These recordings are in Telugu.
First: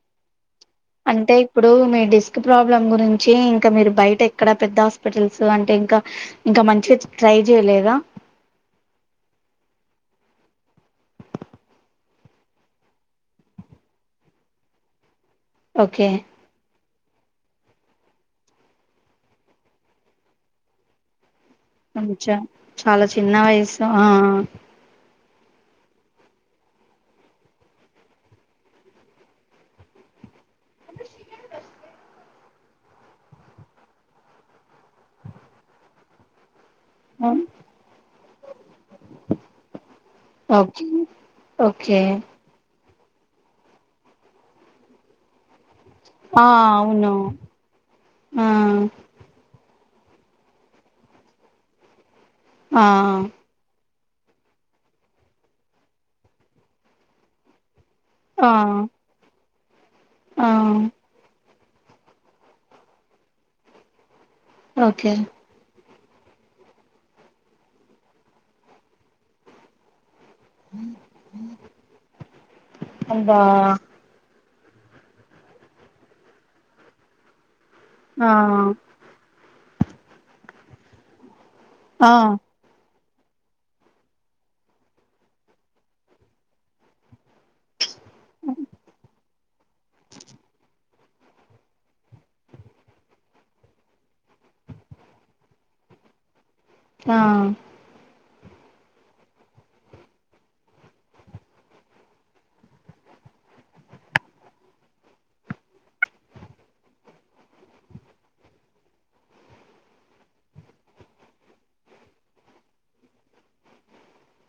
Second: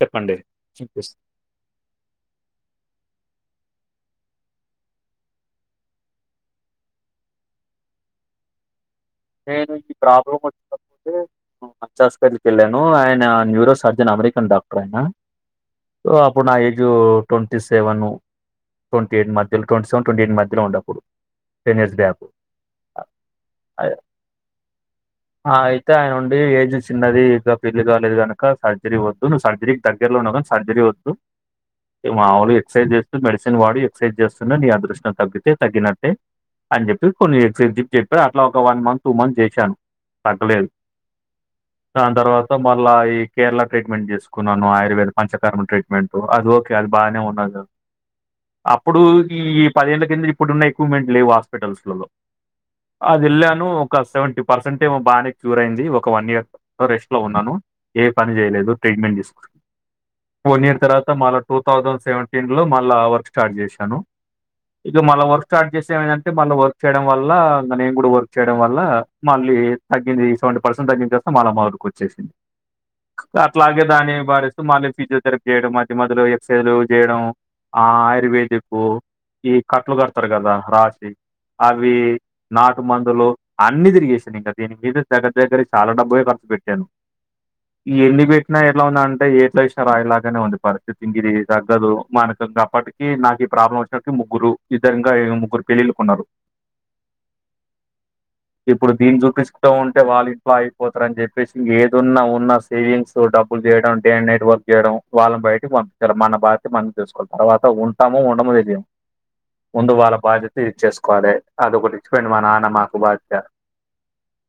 చెప్పండి వినిపిస్ అంటే ఇప్పుడు మీ డిస్క్ ప్రాబ్లం గురించి ఇంకా మీరు బయట ఎక్కడ పెద్ద హాస్పిటల్స్ అంటే ఇంకా ఇంకా మంచివి ట్రై చేయలేదా నేను ఈ ప్రాబ్లమ్ చస్ క [inaudible] వెళ్ళాను ఆయన న్యూరో సర్జన్ అమెరికన్ డాక్టర్ ఆయన ఓకే అప్పుడు నా ట్వంటీ సెవెన్ ట్వంటీ ఎయిట్ మధ్యలో ట్వంటీ సెవెన్ ట్వంటీ ఎయిట్ మధ్యలో ఉండ అప్పుడు ప కొంచం చాలా చిన్న వయసు ఆ ఆ అయితే ఆయన ఉండి ఏజ్ చిన్నది ఇక పెళ్లి కాలేదు కనుక సర్జరీ వద్దు నువ్వు సర్జరీకి దగ్గరలో ఉన్నావ్ కాని సర్జరి వద్దు మావులు ఎక్సర్సైజ్ చేస్తూ మెడిసిన్ వాడు ఎక్సర్సైజ్ చేస్తున్నా నీ అదృష్టం తగ్గితే తగ్గినట్టే అని చెప్పి ఆ. కొన్ని రిజిప్ట్ చెప్పారు అట్లా ఒక వన్ మంత్ చేశాను తగ్గలేదు ఓకే ఓకే దాని తర్వాత మళ్ళా ఈ కేరళ ట్రీట్మెంట్ చేసుకున్నాను ఆయుర్వేద పంచకరమ ట్రీట్ మ ఆ అది ఓకే అది అవును బాగానే ఉన్నది ఆ అప్పుడు ఈ పదేళ్ల కింద ఇప్పుడున్న ఎక్విప్మెంట్ లేవు హాస్పిటల్స్లలో ఆ అది ఏళ్ళను ఒక సెవెంటీ పర్సెంటే ఏమో బానే క్యూర్ అయింది ఒక వన్ ఇయర్ రెస్ట్ లో ఉన్నాను ఏ పని ఆ చేయలేదు ట్రీట్మెంట్ తీసు ఆ పోనీ [unintelligible] తర్వాత మాల టూ థౌజండ్ సెవెంటీన్ లో మళ్ళా వర్క్ స్టార్ట్ చేశాను ఇగ ఓకే మల్ల వర్క్ స్టార్ చేస్తే ఏంటే మళ్ళ వర్క్ చేయడం వల్ల నేను కూడా వర్క్ చేయ వల్ల మళ్ళీ తగ్గంది సేవేంటీ పర్సెంట్ తగ్గించేస్తే మళ్ళ మొదటికి వచ్చేసింది అబ్బా అట్లాగే దాని బారి మళ్ళీ ఫిజీయోతేరిపి చేయడం మధ్య మధ్యలో ఎక్స్రేలు చేయడం ఆ ఆయుర్వేదిక్కుఈ కట్టలు కడతారు కదా రాజ అవి ఆ నాటుమందు అలో అన్ని తిరిగసాను ఇంక దీని మీద దగ్గర దగ్గర చాలా డబ్బులే ఖర్చు పెట్టాను ఎన్ని పెట్టిన ఇలా ఉన్న అంటే రా ఇలాగానే వండి పా ఇంకా ఇది తగ్గదు మనకు అప్పటికి నాకు ఈ ప్రాబ్లం వచ్చినకి ముగ్గురు ఇద్దరు ఇంగా ముగ్గురు పెళ్ళిళ్ళకు ఉన్నారు ఆ ఇప్పుడు దీన్ని చూపిస్తూవుంటే వాళ్ళు ఇంట్లో అయిపోతారు అని చెప్పేసి ఏదున్న ఉన్న సేవింగ్స్ తో డబ్బులు చేయడం డే అండ్ నైట్ వర్క్ చేయడం వాళ్ళని బయటకి పంపించడం మన బాధ్యత మనం చేసుకోవాలి తర్వాత ఉంటాము ఉండమో తెలిదు ముందు వాళ్ళ బాధ్యత ఇది చేసుకోవాలి అది ఒకటి చెప్పింది మా నాన్నమ్మ వంట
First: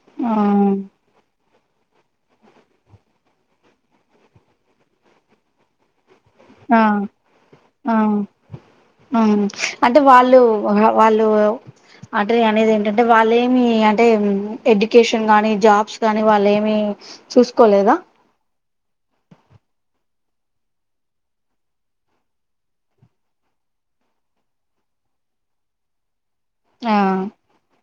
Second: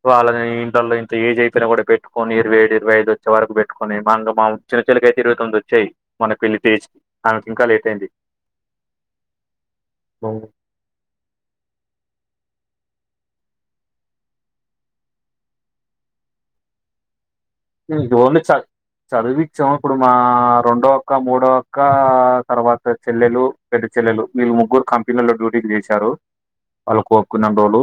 సో అలాళ ఇంట్లలో ఇంత ఏజ్ ఐతున్న కూడా పెట్టు నపోనీ ఇరవై ఏడు ఇరవైఐదు వచ్చే వరకు పెట్టుొని మనం మా చిన్న చిల్ల అయితే ఇరవ తొమిది వచ్చాయి మన పెళ్లి ఆ ఏజ్ ఆమెకి ఇంకా లేట్ ఆ అయింది మ్ అంటే వాళ్ళు వాళ్ళు అంటే అనేది ఏంటంటే వాళ్ళు ఏమి అంటే ఉమ్ ఎడ్యుకేషన్ గానీ, జాబ్స్ గానీ వాళ్ళు ఏమి ఉ దోన్న చ చదివిచ్చాము, ఇప్పుడు మా రెండో అక్క మూడో అక్క తర్వాత చెల్లెలు పెద్ద చెల్లెలు వీళ్ ముగ్గురు కంపెనీలో డ్యూటీకి చేశారు ఆ వాళ్ళు కోరుక్కునే టోళ్ళు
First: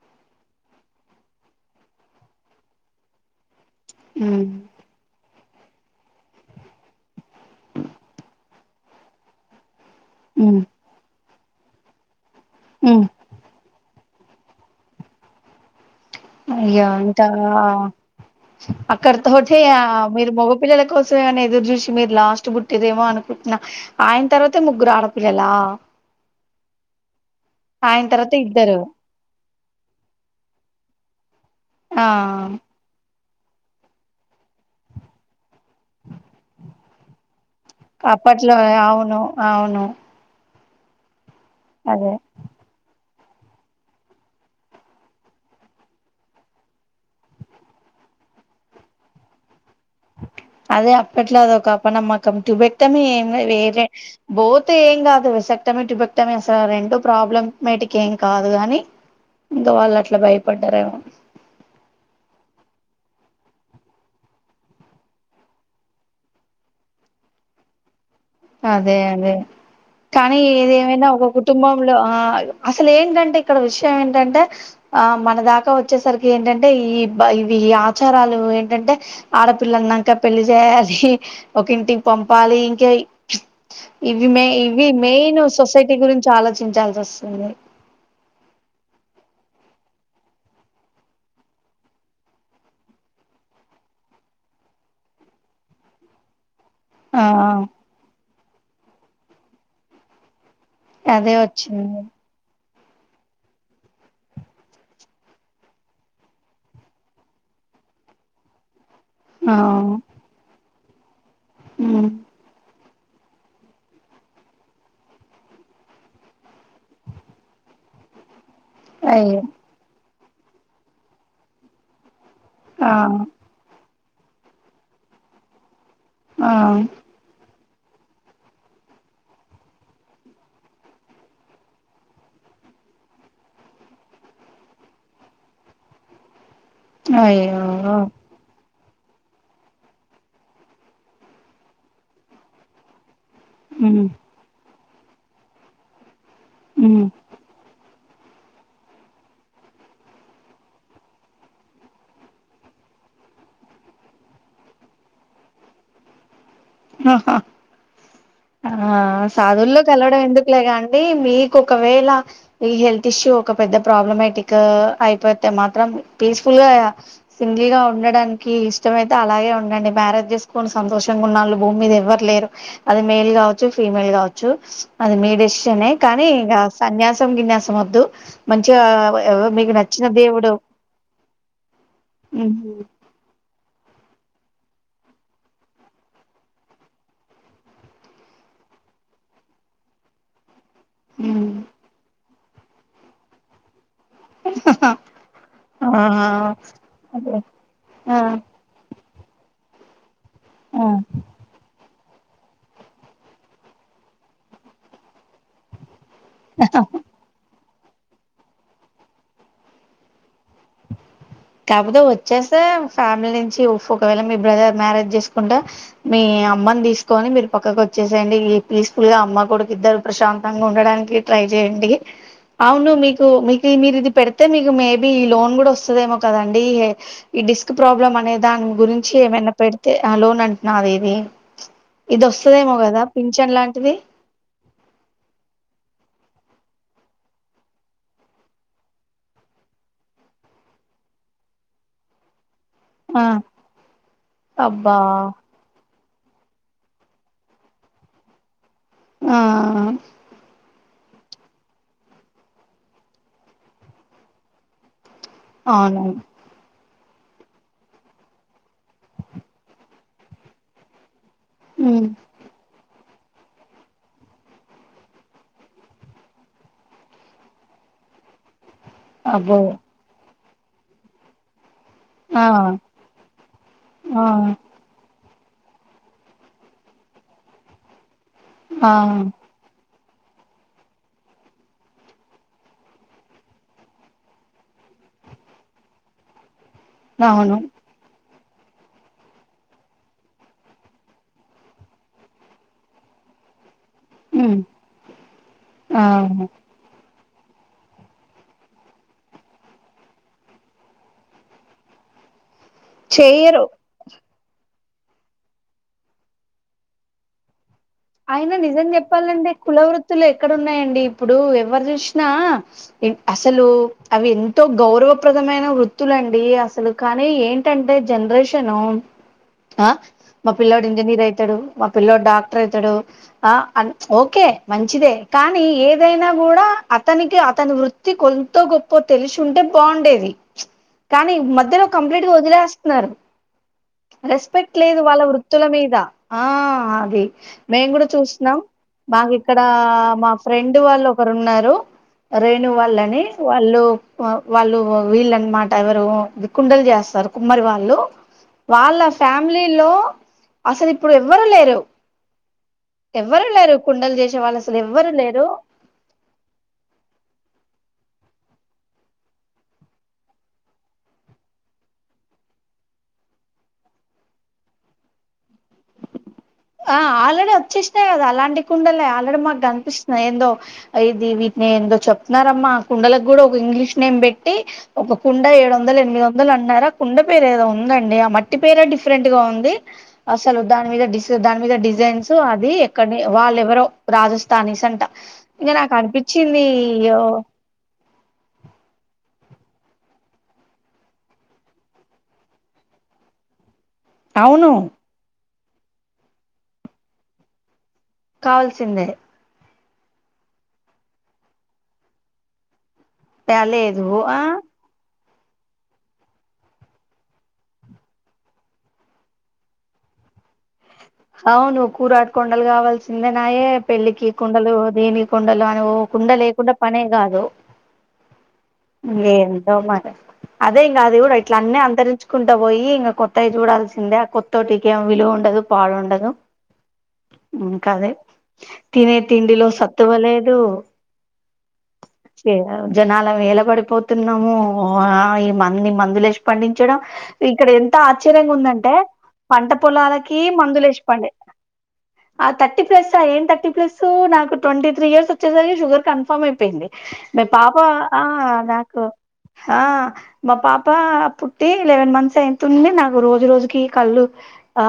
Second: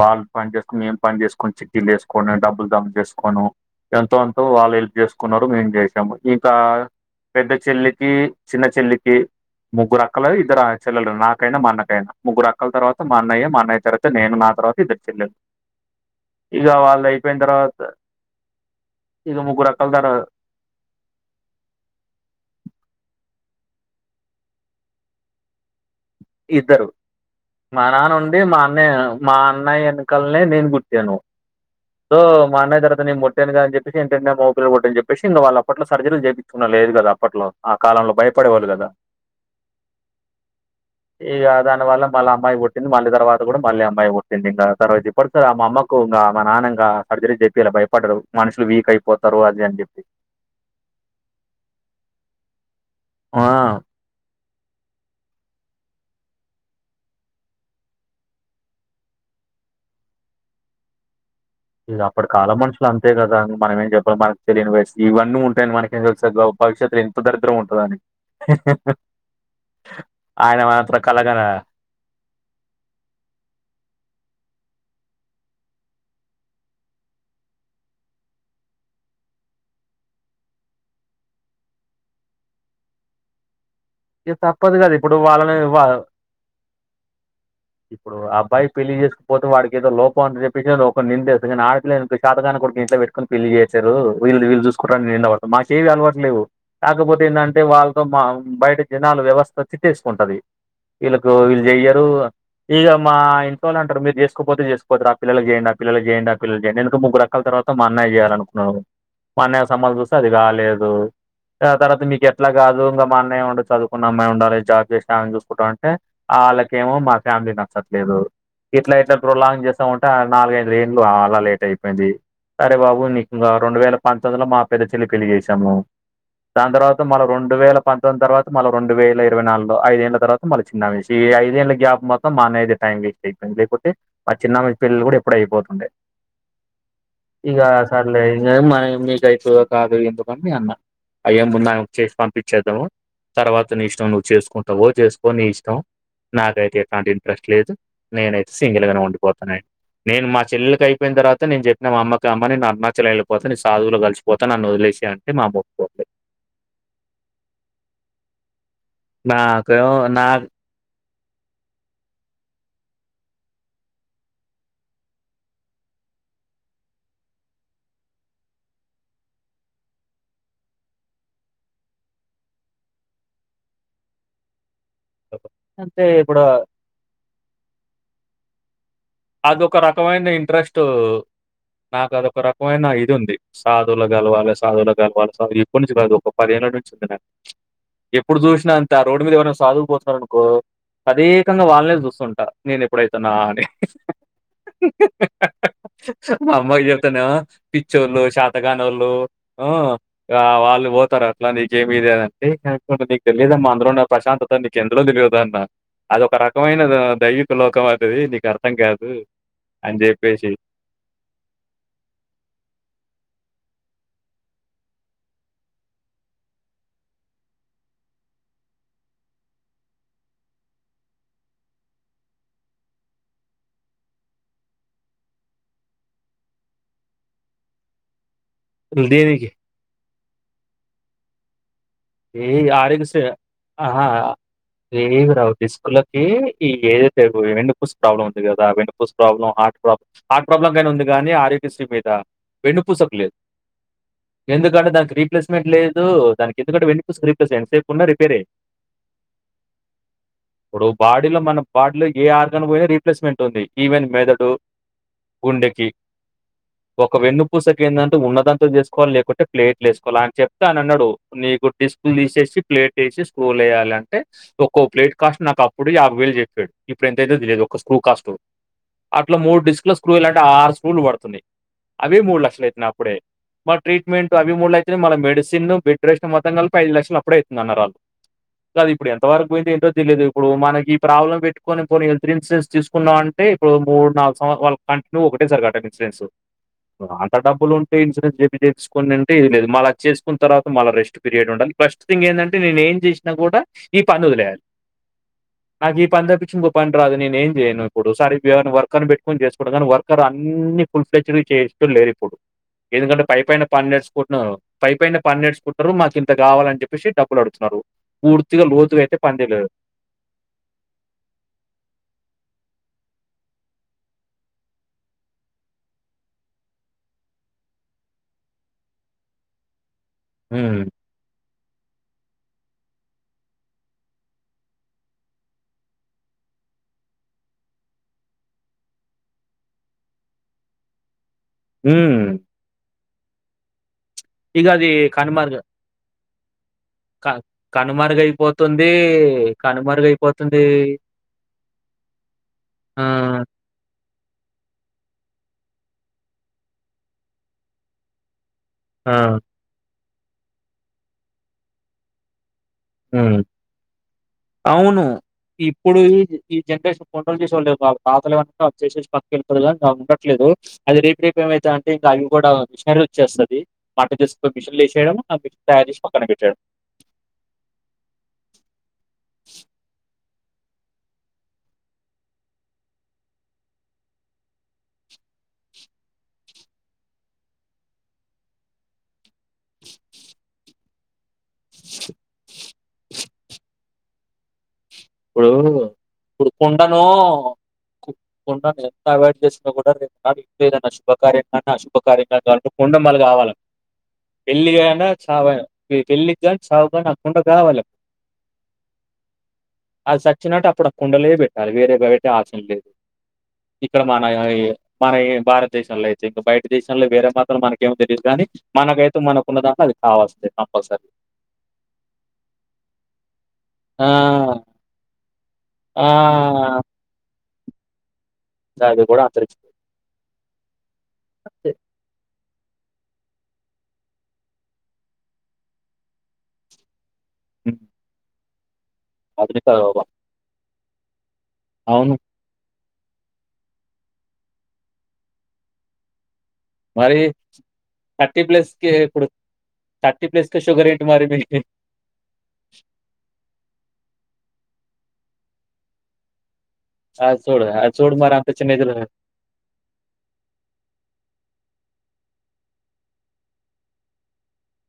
వాళ్ళు పని చేసుకుని మేం పని చేసుకుని చికిలు వేసుకోను డబ్బులు దమ చేసుకోను ఎంతోంతో ఉమ్ వాళ్ళ హెల్ప్ చేసుకున్నారు మేం చేసాము ఇంకా పెద్ద చెల్లికి చిన్న చెల్లికి ముగ్గురు అక్కలు ఉమ్ ఇద్దరు చెల్ల నా కైనా మన కైనా ముగ్గురు అక్కల తర్వాత ఉమ్ మా అన్నయ్య మాన్నయ్య తర నేను మాత్రం ఇద్దర్ చెల్ ఇక వాళ్ళు అయిపోయిన తర్వాత అక్కడితో ఇక ఒకటే ముగ్గురు అక్కల తర్వాత మీరు మగపిల్లల కోసమేమనా ఎదురు చూసి మీరు లాస్ట్ బుట్టేదేమో అనుకు పుట్నా ఆయన తర్వాతే ముగ్గురు ఆడపిల్లలా ఇద్దరు మా ఆయన నాన్న తర్వాత ఉండి మా ఇద్దరు అన్నయ్య మా అన్నయ్య ఎన్నికలనే నేను పుట్టాను టు ఆ మా అన్నయ్య తరువాత నేన్ పు అ అని చెప్పసి ఎంటనే మోబైల్ కొట్ట అని చెప్పేసిం వాళ్ళ అట్లో సర్రలు చేయిించకున్న లేదు కదా అప్పట్లో ఆ కాలంలో అప్పట్లో భయపడేవాళ్ళు కదా అవును అవును ఈగ దాని వల్ అదే మళ అమ్మాయి కుట్టింది మళీ తర్వాత కూడా మళ్ళీ అమ్మాయి పుట్టింది ఇంకా తర్వాత ఇప్పడు సార్ ఆ మా అమ్మకు ఇంకా మా నాన్న ఇంకా సర్జరీ చెప్పి ఇలా భయపడ్డారు, మనుషులు వీక్ అయిపోతారు అది అని చెప్పి అదే అప్పట్లా అద ఒకప్పనమ [unintelligible] సమ ఏం ఆ వేరే పోత్ ఏం కాదు సట్టమి [unintelligible] చట్టమేస రెంటో ప్రాబ్ల మేటిక్ ఏం కాదు గాని ఇంకా వాళ్ళు అట్లా భయపడ్డారెమో ఇ అప్పుడు కాలం మనుషులు అంతే కదా, మనం ఏం చెప్పాలి మనకి తెలియని వయసుకి ఇవన్నీ ఉంటాయని మనకి ఏం తెలుస్తుంది భవిష్యత్తు ఇంత దరిద్రం ఉంటదని అదే అదే కానీ ఆయన మాత్రం ఏదేమైనా ఒక కలగన కుటుంబంలో ఆ అసలు ఏంటంటే ఇక్కడ విషయం ఏంటంటే ఆ మనదాకా వచ్చేసరికి ఏంటంటే, ఈ ఇవి ఆచారాలు ఏంటంటే ఆడపిల్లన్నాక పెళ్లి చేయాలి, ఒకంటికి పంపాలి ఇంకా ఇవి ఇగ మె తప్పదు ఇవి కదా ఇప్పుడు మెయిన్ వాళ్ళని వా సొసైటీ గురించి ఆలోచించాల్సి వస్తుంది ఇప్పుడు అబ్బాయి పెళ్లి చేసుకపోతే వాడికిక ఏదో లోపం అని చెప్పి నిందేస్తంది, కానీ ఆడపిాతకానికిడుడి ఇంట్లో పెటుకుని పెళ్లి చేసారు వళ్ళుీళ్ళు చూసుకుంటడా నింది అవడతారు మాకు ఏవి అలవట్లేవు కాకపోతే ఆ ఏందాంటే వాళ్ళతో మా బయట జనాలు వ్యవస్థ తిట్టేసుకుంటది వీళ్ళకు అదే వీళ్ళు వచ్చింది చెయ్యరు ఇగ మా ఇంట్లో నంటరు మీరు చేసుకోకపోతే చేసుకోపోతారు ఆడ పిల్లలకి చేయండి ఆడ పిల్లలకి చేయండి ఆడపిల్లలకి చేయండి అని ఎందుకు ముగ్గురుఅక్కల తర్వాత మా అన్నయకి చేయాలనుకున్నాను మా ఆ అన్నయ సంబంధం చూస్తే అది కాలేదు రో ఆ తర్వాత ఉమ్ మీకు ఎట్లా కాదో [unintelligible] అనే ఉండు చదువుకున్న అమ్మాయి ఉండాలి జాబ్ చేస్తామని చూసుకుంటాం అంటే వాళ్ళకేమో మా ఫ్యామిలీ నచ్చట్లేదు ఇట్లా ఇట్లా అయ్యో ప్రోలాంగ్ చేస్తా ఉంట నాలుగైదు ఏండ్లు అలా లేట్ అయిపోయింది అరే ఆ బాబు నీకు ఇంకో రెండు వేల పంచదిలో మా పెద్ద చెల్లి పెళ్ళి చేసాము ఆ దాని తర్వాత మరో రెండు వేల పంతొమ్మిది తర్వాత మరో రెండు వేల ఇరవై నాలుగులో ఐదేళ్ళ తర్వాత మళ్ళ చిన్న వయసు ఈ ఐదేళ్ళ గ్యాప్ మాత్రం మా అన్నయ్య దే టైం బెట్టి లేపోతే మా చిన్న ఆమె పెళ్లి కూడా ఎప్పుడో అయిపోతుండే ఇగ అయ్యో సర్లే ఇ మని మీ టైపు కాదు ఎందుకని అన్నా అయ్య ముందు ఆమెకు చేసి పంపించేద్దాము తర్వాత నీ ఉమ్ ఇష్టం నువ్వు చేసుకుం నువ్వూ చేసుకో నీ ఇష్టం నాకైతే ఉమ్ ఎట్లాంటి ఇంట్రెస్ట్ లేదు నేనైయితే సింగిల్గానే ఉండిపోతానీ నేను మా చెల్లెలకి అయిపోయిన తర్వాత నేను చెప్పిన మా అమ్మకి అమ్మ నేను అరుణాచల వెళ్ళిపోతా నీ సాధువులో కలిసిపోతా నన్ను వదిలేసి అంటే మా అమ్మ ఓప్పుకోట్లేదు ఆహా ఆ నాకు సాధువుల్లోకెల్లడం నా ఎందుకులే గానీ మీకు ఒకవేళ ఈ హెల్త్ ఇష్యూ ఒక పెద్ద ప్రాబ్లమటిగ్గా అయిపోతే మాత్రం పీస్ఫుల్ గా సింగిల్గా ఉండడానికి ఇష్టమైతే అలాగే ఉండండి మ్యారేజ్ చేసుకొని సంతోషంగా ఉన్నాళ్ళు భూమి మీద ఎవ్వరు లేరు అది మేల్ కావచ్చు ఫీమేల్ కావచ్చు. అది మీ డెసిషన్ ఎ అంటే కానీ ఇప్పుడు ఇక సన్యాసి అచ్చం విన్యాసం వద్దు మంచిగా ఎవ మీకు అదొక నచ్చిన రకమైన దేవుడు ఇంట్రెస్టు నాకు అదొక రకమైన ఇది ఉంది సాధుల కలవాలి సాధుల కలవాలి సా ఇప్పడు నుంచి కాదు ఒక పదేళ్ళ నుంచి ఉంది నాకు ఎప్పుడు చూసినా అంతే ఆ రోడ్డు మీద ఏవైనా సాధవు పోతున్న అనుకో తదేకంగా వాళ్ళనే చూస్తుంట నేను ఎప్పుడైతున్నా అని హ హ ఆహా హ మా అమ్మకి చెప్తనేమో అదే ఆ పిచ్చోళ్ళు చేతకానోళ్ళు ఆ ఆ వాళ్ళు పోతారు అట్లా నీకేం మీదేదంటే [unintelligible] నీక్ తెలియదమ్మా అందులోన్న ప్రశాంతత నీకు ఎందులో తెలియదు అన్న అదొఒక రకమైన ఆ దైవికులు ఖం అయితది నీకు అర్థం కాదు అన్ చెప్పేసి కాకపోతే వచ్చేస్తే ఫ్యామిలీ నుంచి ఒకవేళ మీ బ్రదర్ మ్యారేజ్ చేసుకుంటె మీ అమ్మని తీసుకని మీరు పక్కకు వచ్చేసేయండి. ఈ పీస్ఫుల్ గా అమ్మ కొడుకు ఇద్దరు ప్రశాంతంగా ఉండడానికి ట్రై చేయండి. అవును మీకు మీకు మీరు ఇది పెడితే మీకు మేబీ ఈ లోన్ కూడా వస్తదేమో కదండి ఈ డిస్క్ ప్రాబ్లం అనేది దాని గురించి దీనికి ఏమన్న పెడితే ఆ లోన్ అంటున్నారుది ఇది ఇది ఈ వస్తదేమో కదా పింఛన్ లాంటిది లేవు రావు డిస్కులకి ఏదైతే వెన్నపూస్ ప్రాబ్లమ్ ఉంది కదా వెన్నపూస్ ప్రాబ్లం హార్ట్ ప్రాబ్ల హార్ట్ ప్రాబ్లమ్కైనా ఉంది కానీ ఆరోగ్యశ్రీ మీద వెంన్ను పూసకు ఆ లేదు ఎందుకంటే అబ్బా దానికి రీప్లేస్మెంట్ లేద్ ఊ దానికి ఎందుకంటే వేన్ పూస్ కు రీప్లేస్ [unintelligible] ఉన్న రిపేర్ ఈ ఆ ఇప్పుడు బాడీలో మన పార్ట్ లేకి ఏ ఆర్గన్ పోయినా రీప్లేస్మెంట్ ఉంది ఈవెన్ మెదడు గుండెకి. అవునవును ఒక వెన్ను పూసకు ఏందంటే ఉన్నదంతా చేసుకోవాలి లేకుంటే ప్లేట్లేసుకోవాలి ఆయ చెప్తే అనన్నాడు ఉమ్ డిస్కుల్ తీసేసి ప్లేట్ సి స్క్రూలు వయాలింటే ఒక్కో ప్లేట్ కాస్ట్ నాకు అప్పుడు యాభై వేలు చెప్పాడు ఇప్పుడు ఎంతయితే తెలియదు ఒక స్క్రూ కాస్ట్ అట్ల అబ్బో మూడు డిస్క్ లో స్క్రూ యాడ్ ట్ట ఆరు స్క్రులు వడుతున్నాయ్ అవి మూడు ఆ లక్షల అయింతంది అప్పుడే మ ఆ ట్రీట్మెంట్ అవి మూడు అయితుయి మళ్ మెడిసిన్ చిన్న బెడ్ రెస్ట్ మొత్తం కల్ ముప్పైదు లక్షలు అప్పుడే అయితుందన్నర్ ఆల్ కాదు ఆ ఇప్పుడు ఎంత వరకు పోయిందో ఏంటో తెలీదు ఇప్పుడు మనకి ప్రాబ్లం పెట్టుకొని పోని హెల్త్ ఇన్సూరెన్స్ తీసుకున్నా అంటే ఇప్పుడు మూడు నాలుగు సంవ వాళ్ళ కంటిన్యూ ఒకటే సారీ కట్టాలి ఇన్సూరెన్స్. అట అవును డబ్బులుంటే ఇన్సూరెన్స్ చెప్ ఏం లేదు మళ్ళ చేసుకున్న తర్వాత మళ్ళ రెస్ట్ ఏ ఉండాలి ఫస్ట్ థింగ్ ఏంటంటే నేను ఏం చేసినా కూడా ఈ పని ఉమ్ వదిలెయ్యలి నాకు ఆ ఈ పని తప్పించి ఇంకో పని రాదు నేను ఏం చేయను ఇప్పుడు సర్ ఇప్పుడు వర్కర్ పెట్టుకొని చేసుకుంట కానీ వర్కర్ అన్ని ఫుల్ ఫ్లెడ్జ్ గా చేసేటోళ్ళు లేరు ఇప్పుడు ఎందుకంటే పై పైన చేయరు పని నేర్చుకుం పై పైన పన్నేర్చుకుంటారు మాకు ఇంత కావాలని చెప్పేసి డబ్బులు అడుగుతున్నారు ఆయిన పూర్తిగా నిజం లోతుగా అయితే పని చెప్పాలంటే చేయలేరు. కుల వృత్తులు ఎక్కడన్నాయండి ఇప్పుడు ఎవరు చూసినా ఎం అసలు అవి ఎంతో గౌరవప్రదమైన వృతులండి అసలు కానీ ఏంటంటే జనరేషను ఆ మా హ్మ్. పిల్లడు ఇంజనీర్ అయితాడు మా పిల్లడు డాక్టర్ అయిత అతడు ఆ అం ఓకే మంచిదే కానీ ఏదైనా గూడా అతనికి అతని వృత్తి కొంతో గొప్పో తెలిసి ఉంటే బాగుండేది కానీ మధ్యలో హ్మ్. కంప్లీట్గా వదిలేస్తున్నారు ఇక రెస్పెక్ట్ అది లేదు వాళ్ళ కనుమరుగు వృత్తుల మీద ఆ అది క మేము కూడా చూస్తున్నాం, కనుమరుగైపోతుంది. మాకు ఇక్కడా మా కనుమరుగైపోతుంది. ఫ్రెండ్ వాళ్ళు ఒకరు ఉన్నారు, రేణు ఆ! వాళ్ళని వాళ్ళు వ వాళ్ళు వీళ్ళన్నమాట ఎవరు కుండలు చేస్తారు కుమ్మరి వాళ్ళు వాళ్ళ ఆ! ఫ్యామిలీలో అసలు ఇప్పుడు ఎవ్వరు లేరు ఉ ఎవ్వరు లేరు కుండలు చేసే వాళ్ళు అసలు అవును ఎవ్వరు లేరు ఇప్పుడు ఈ ఈ జనరేషన్ కొండలు చేసే వాళ్ళు లేరు పాతలుమన్నా చేసేసి పక్కకి వెళతుదు ఉండట్లేదు అది రీపీప్ ఏమవుతుంది అంటే ఇంకా అవి కూడా మిషనరీ వచ్చేస్తుంది మాట్ తీసి మిషన్లు వేయ ఆ మిషన్ తయారు చేసి పక్కన పెట్టేయడం ఆ ఆల్రెడీ వచ్చేసినాయి కదా అలాంటి కుండలు ఆల్రెడీ మాకు కనిపిస్తున్నాయి దొ ఇది వీటిని ఏందో చెప్తున్నారమ్మా, కుండలకు కూడా ఒక ఇంగ్లీష్ నేమ్ పెట్టి ఒక కుండ ఏడు వందలు ఎనిమిది వందలు అన్నారా కుండ పేరు ఏదో ఉందండి ఆ మట్టి పేర డిఫరెంట్ గా ఉంది అసలు దాని మీద డిస్ దాని మీద డిజైన్స్ అది ఎక్క వాళ్ళు ఎవరో రాజస్థాని అ ఇప్పుడూ ఇప్పుడు కుండనూ ఎంత దన్నా శుభకార్యం కానీ అశుభ కార్య కా కా కొండమలు కావాలని అవును పెళ్ళికైన చావైన పెళ్ళికని చావుకానీ ఆ కుండ కావాలి కావల్సిందే అది చచ్చినట్టు అప్పుడు ఆ కుండలే పెట్టాలి వేరే పెట్టే ఆచన లేదు ఇక్కడ లేదు మన ఆ మన ఏ భారతదేశంలో అయితే ఇంకా బయట దేశాల్లో వేరే మాత్రం మనకేం తెలీయదు కాగానీ మనకైతే మనకున్న దాకా అ కావాల్సిందే కంపల్సరీ అవును కూరడు కొండలు కావాల్సిందే నాయే ఆ పెళ్ళికి కుండలు దేని కుండలో అని ఓ ఆ కుండ లేకుండా పనే కాదు అది కూడా అంతరిక్ష ఎంటో మరి అదే ఇంకా అది కూడా ఇట్లా అన్నీ అంతరించ తీకుంట పోయి ఇంకా కొత్తవి చూడాల్సిందే కొత్తోటిక ఏం విలువ ఉండదు పాడుండదు కాదే తినే తిండిలో ఆధునిక లోకం. సత్వలేదు అవును ఆ జనాల నిలబడిపోతున్నాము ఆ ఈ మంది మందులు లేసి పండించడం మరి ఇక్కడ ఎం టార్చర్ థర్టీ ఏం ప్లస్ కి ఉందంటే ఇప్పుడు పంట థర్టీ పొలాలకి ప్లస్ కి షుగర్ మందులేసి ఏంటి మరి పండె మీ ఆ తథర్టీ ప్లస్ ఎంటా తథర్టీ ప్లస్ పూ నాకు ట్వంటీ త్రీ ఇయర్ వచ్చేసరికి షుగర్ కన్ఫర్మ్ అయింది పోయింది అది మా చూడు పాప అది చూడు ఆ మరి అంత చిన్న ఏజ్ లో మాకు ఆ మా పాప పు తే లెవెన్ మంత్స్ అయితుంది నాకు రోజు రోజుకి కళ్ళు ఆ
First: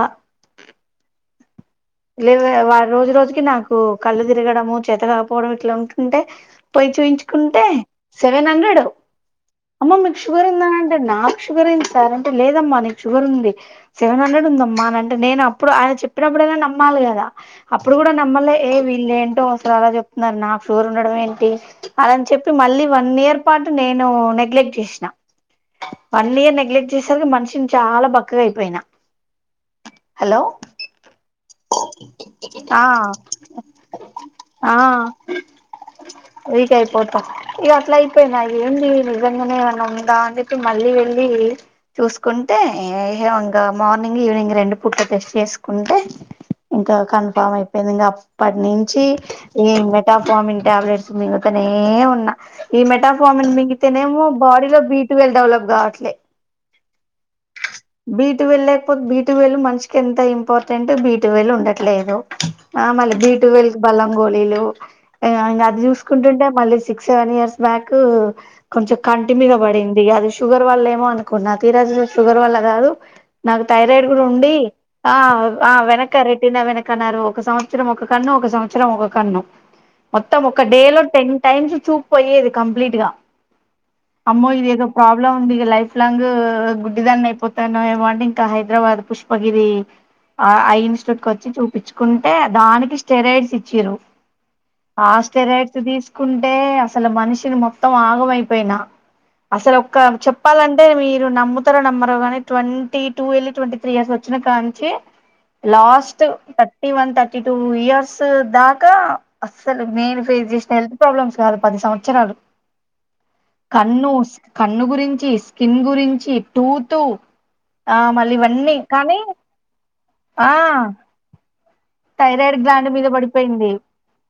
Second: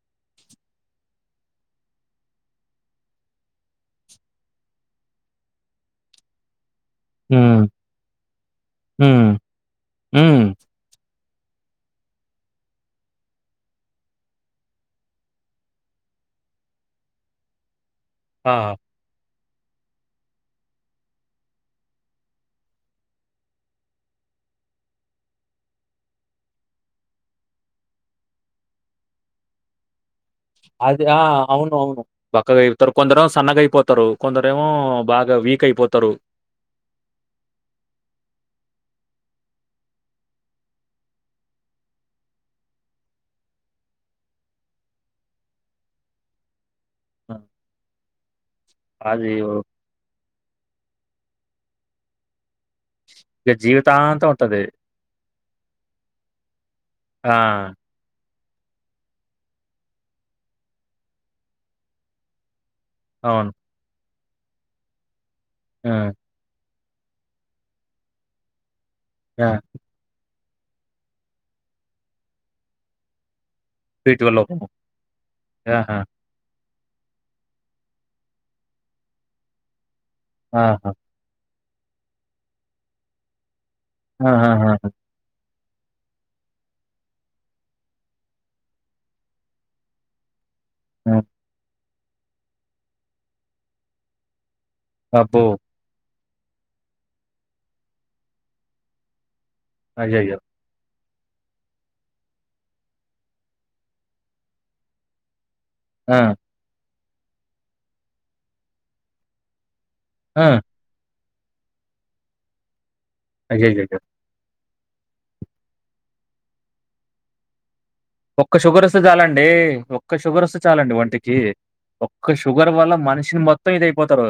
లేవ వ రోజు రోజుకి నాకు కళ్ళు తిరగడము చేత కాకపోవడం ఇట్లా ఉంటుంటే పోయి చూయించుకుంటే హ్మ్. సెవెన్ హండ్రెడ్ హ్మ్. అమ్మ మీకు హ్మ్. షుగర్ ఉందా అంటే నాక్ షుగర్ ఎంది సార్ అంటే లేదమ్మ నీకు షుగర్ ఉంది సెవెన్ హండ్రెడ్ ఉందమ్మా అని అంటే నే అప్పుడు ఆయన చెప్పినప్పుడు అయినా నమ్మ మలేల అ ఇప్పుడు గుడ ఆ! నమ్మల్లే ఏ వీళ్ళు ఏంటో అసలు అలా చెప్తున్నారు నాకు షుగర్ ఉండడం ఏంటి అలాని చెప్పి మళ్ళీ వన్ ఇయర్ పాటు నేను నెగ్లెక్ట్ చేసిన వన్ ఇయర్ నెగ్లెక్ట్ చేసరికి మనిషిని చాలా బక్కగై పోయినా హలో. అ ఆ అవును అవును బక్కగా ఆ అయిపోతారు కొందరు ఏమో సన్నగా అయిపోతారు కొందరేమో ఆ బాగా వీక్ అయిపోతారు. వీక్ అయిపోతా ఇక అట్లా అయిపోయినా ఏంది నిజంగానే ఏమన్నా ఉందా అని చెప్పి మళ్ళీ వెళ్ళి చూసుకుంటే ఇంగ మార్నింగ్ ఈవినింగ్ రెండు పూట్ల టెస్ట్ చేసుకుంటే ఇంకా ఆ! కన్ఫామ్ అయిపోయింది ఇంకా అప్పటి నుంచి అది ఈ మెట మార్నింగ్ టాబ్లెట్స్ మింగ్తనే ఉన్నా ఈ మెటాఫార్మన్ ఇక మింగితేనేమో జీవితాంతం ఉంటది. బాడీలో బీట్వల్ డెవలప్ కావట్లే ఆ! బీ ట్వెల్వ్ లేకపోతే బీ ట్వెల్వ్ మషకి ఎంత ఇంపార్టెంట్ బీ బీ ట్వెల్వ్ ఉండట్లేదు ఆ మళ్ళీ బీ అవును. టువెల్ కి బలం గోలీలు ఆ ఐన అది ఆ! చూసుకుంటుంటే మళ్ళీ సిక్స్ సెవెన్ ఇయర్స్ బ్యాక్ కొంచెం కంటి మీద ఆ! పడింది అది షుగర్ వాళ్ళ ఏమో అనుకున్న తీరా జూస్తే షుగర్ వల్ల కాదు నాకు థైరాయిడ్ కుడ వీటి వల్ల ఉండి ఉపమా. ఆ ఆ ఆహా! వెనక్ రెటీన వెనక అన్నారు ఒక సంవత్సరం ఒక కన్ను ఒక సంవత్సరం ఒక కన్ను మొత్తం ఒక డే ఆహా! లో టెన్ టైమ్స్ చూపు పోయేది కంప్లీట్ గా అమ్మో ఇది ఏదో ఆహాహాహా! ప్రాబ్లం ఉంది లైఫ్ లాంగ్ గుడ్డిదాన్ని అయిపోతాను ఏమో అని ఇంకా హైదరాబాద్ పుష్పగిరి అ ఆ! ఇక్కడికి వచ్చి చూపించు కుంటే దానికి స్టెరాయిడ్స్ ఇచ్చిర్రు ఆ అబ్బో! స్టెరాయిడ్స్ తీస్ కుంటే అసలు మనిషిని మొత్తం ఆగమైపోయినా అసలు ఒక్క అయ్యయ్యో! చెప్పాలంటే ఇవి మీరు నమ్ముతరో నమ్మరో గని ట్వంటీ టూ వెళ్ళి ట్వంటీ త్రీ ఇయర్స్ వచ్చినా కాంచి ఆ! లాస్ట్ తట్ ఈ వన్ థర్టీ టూ ఇయర్స్ దాకా అసలు నేను ఆ! ఫేస్ చేసిన హెల్త్ ప్రాబ్లమ్స్ పది పది సంవత్సరాలు అయ్యయ్యయ్యో! కన్నూస్ కన్ను గురించి స్కిన్ గురించి టూ తూ ఒక్క షుగర్ వస్తే చాలండి ఒక్క షుగర్ ఆ వస్తే చాలండి ఒంటికి ఒక్క థైరాయిడ్ షుగర్ గ్లాండ్ వల్ల మీద మనిషిని మొత్తం పడిపోయింది ఇదయిపోతారు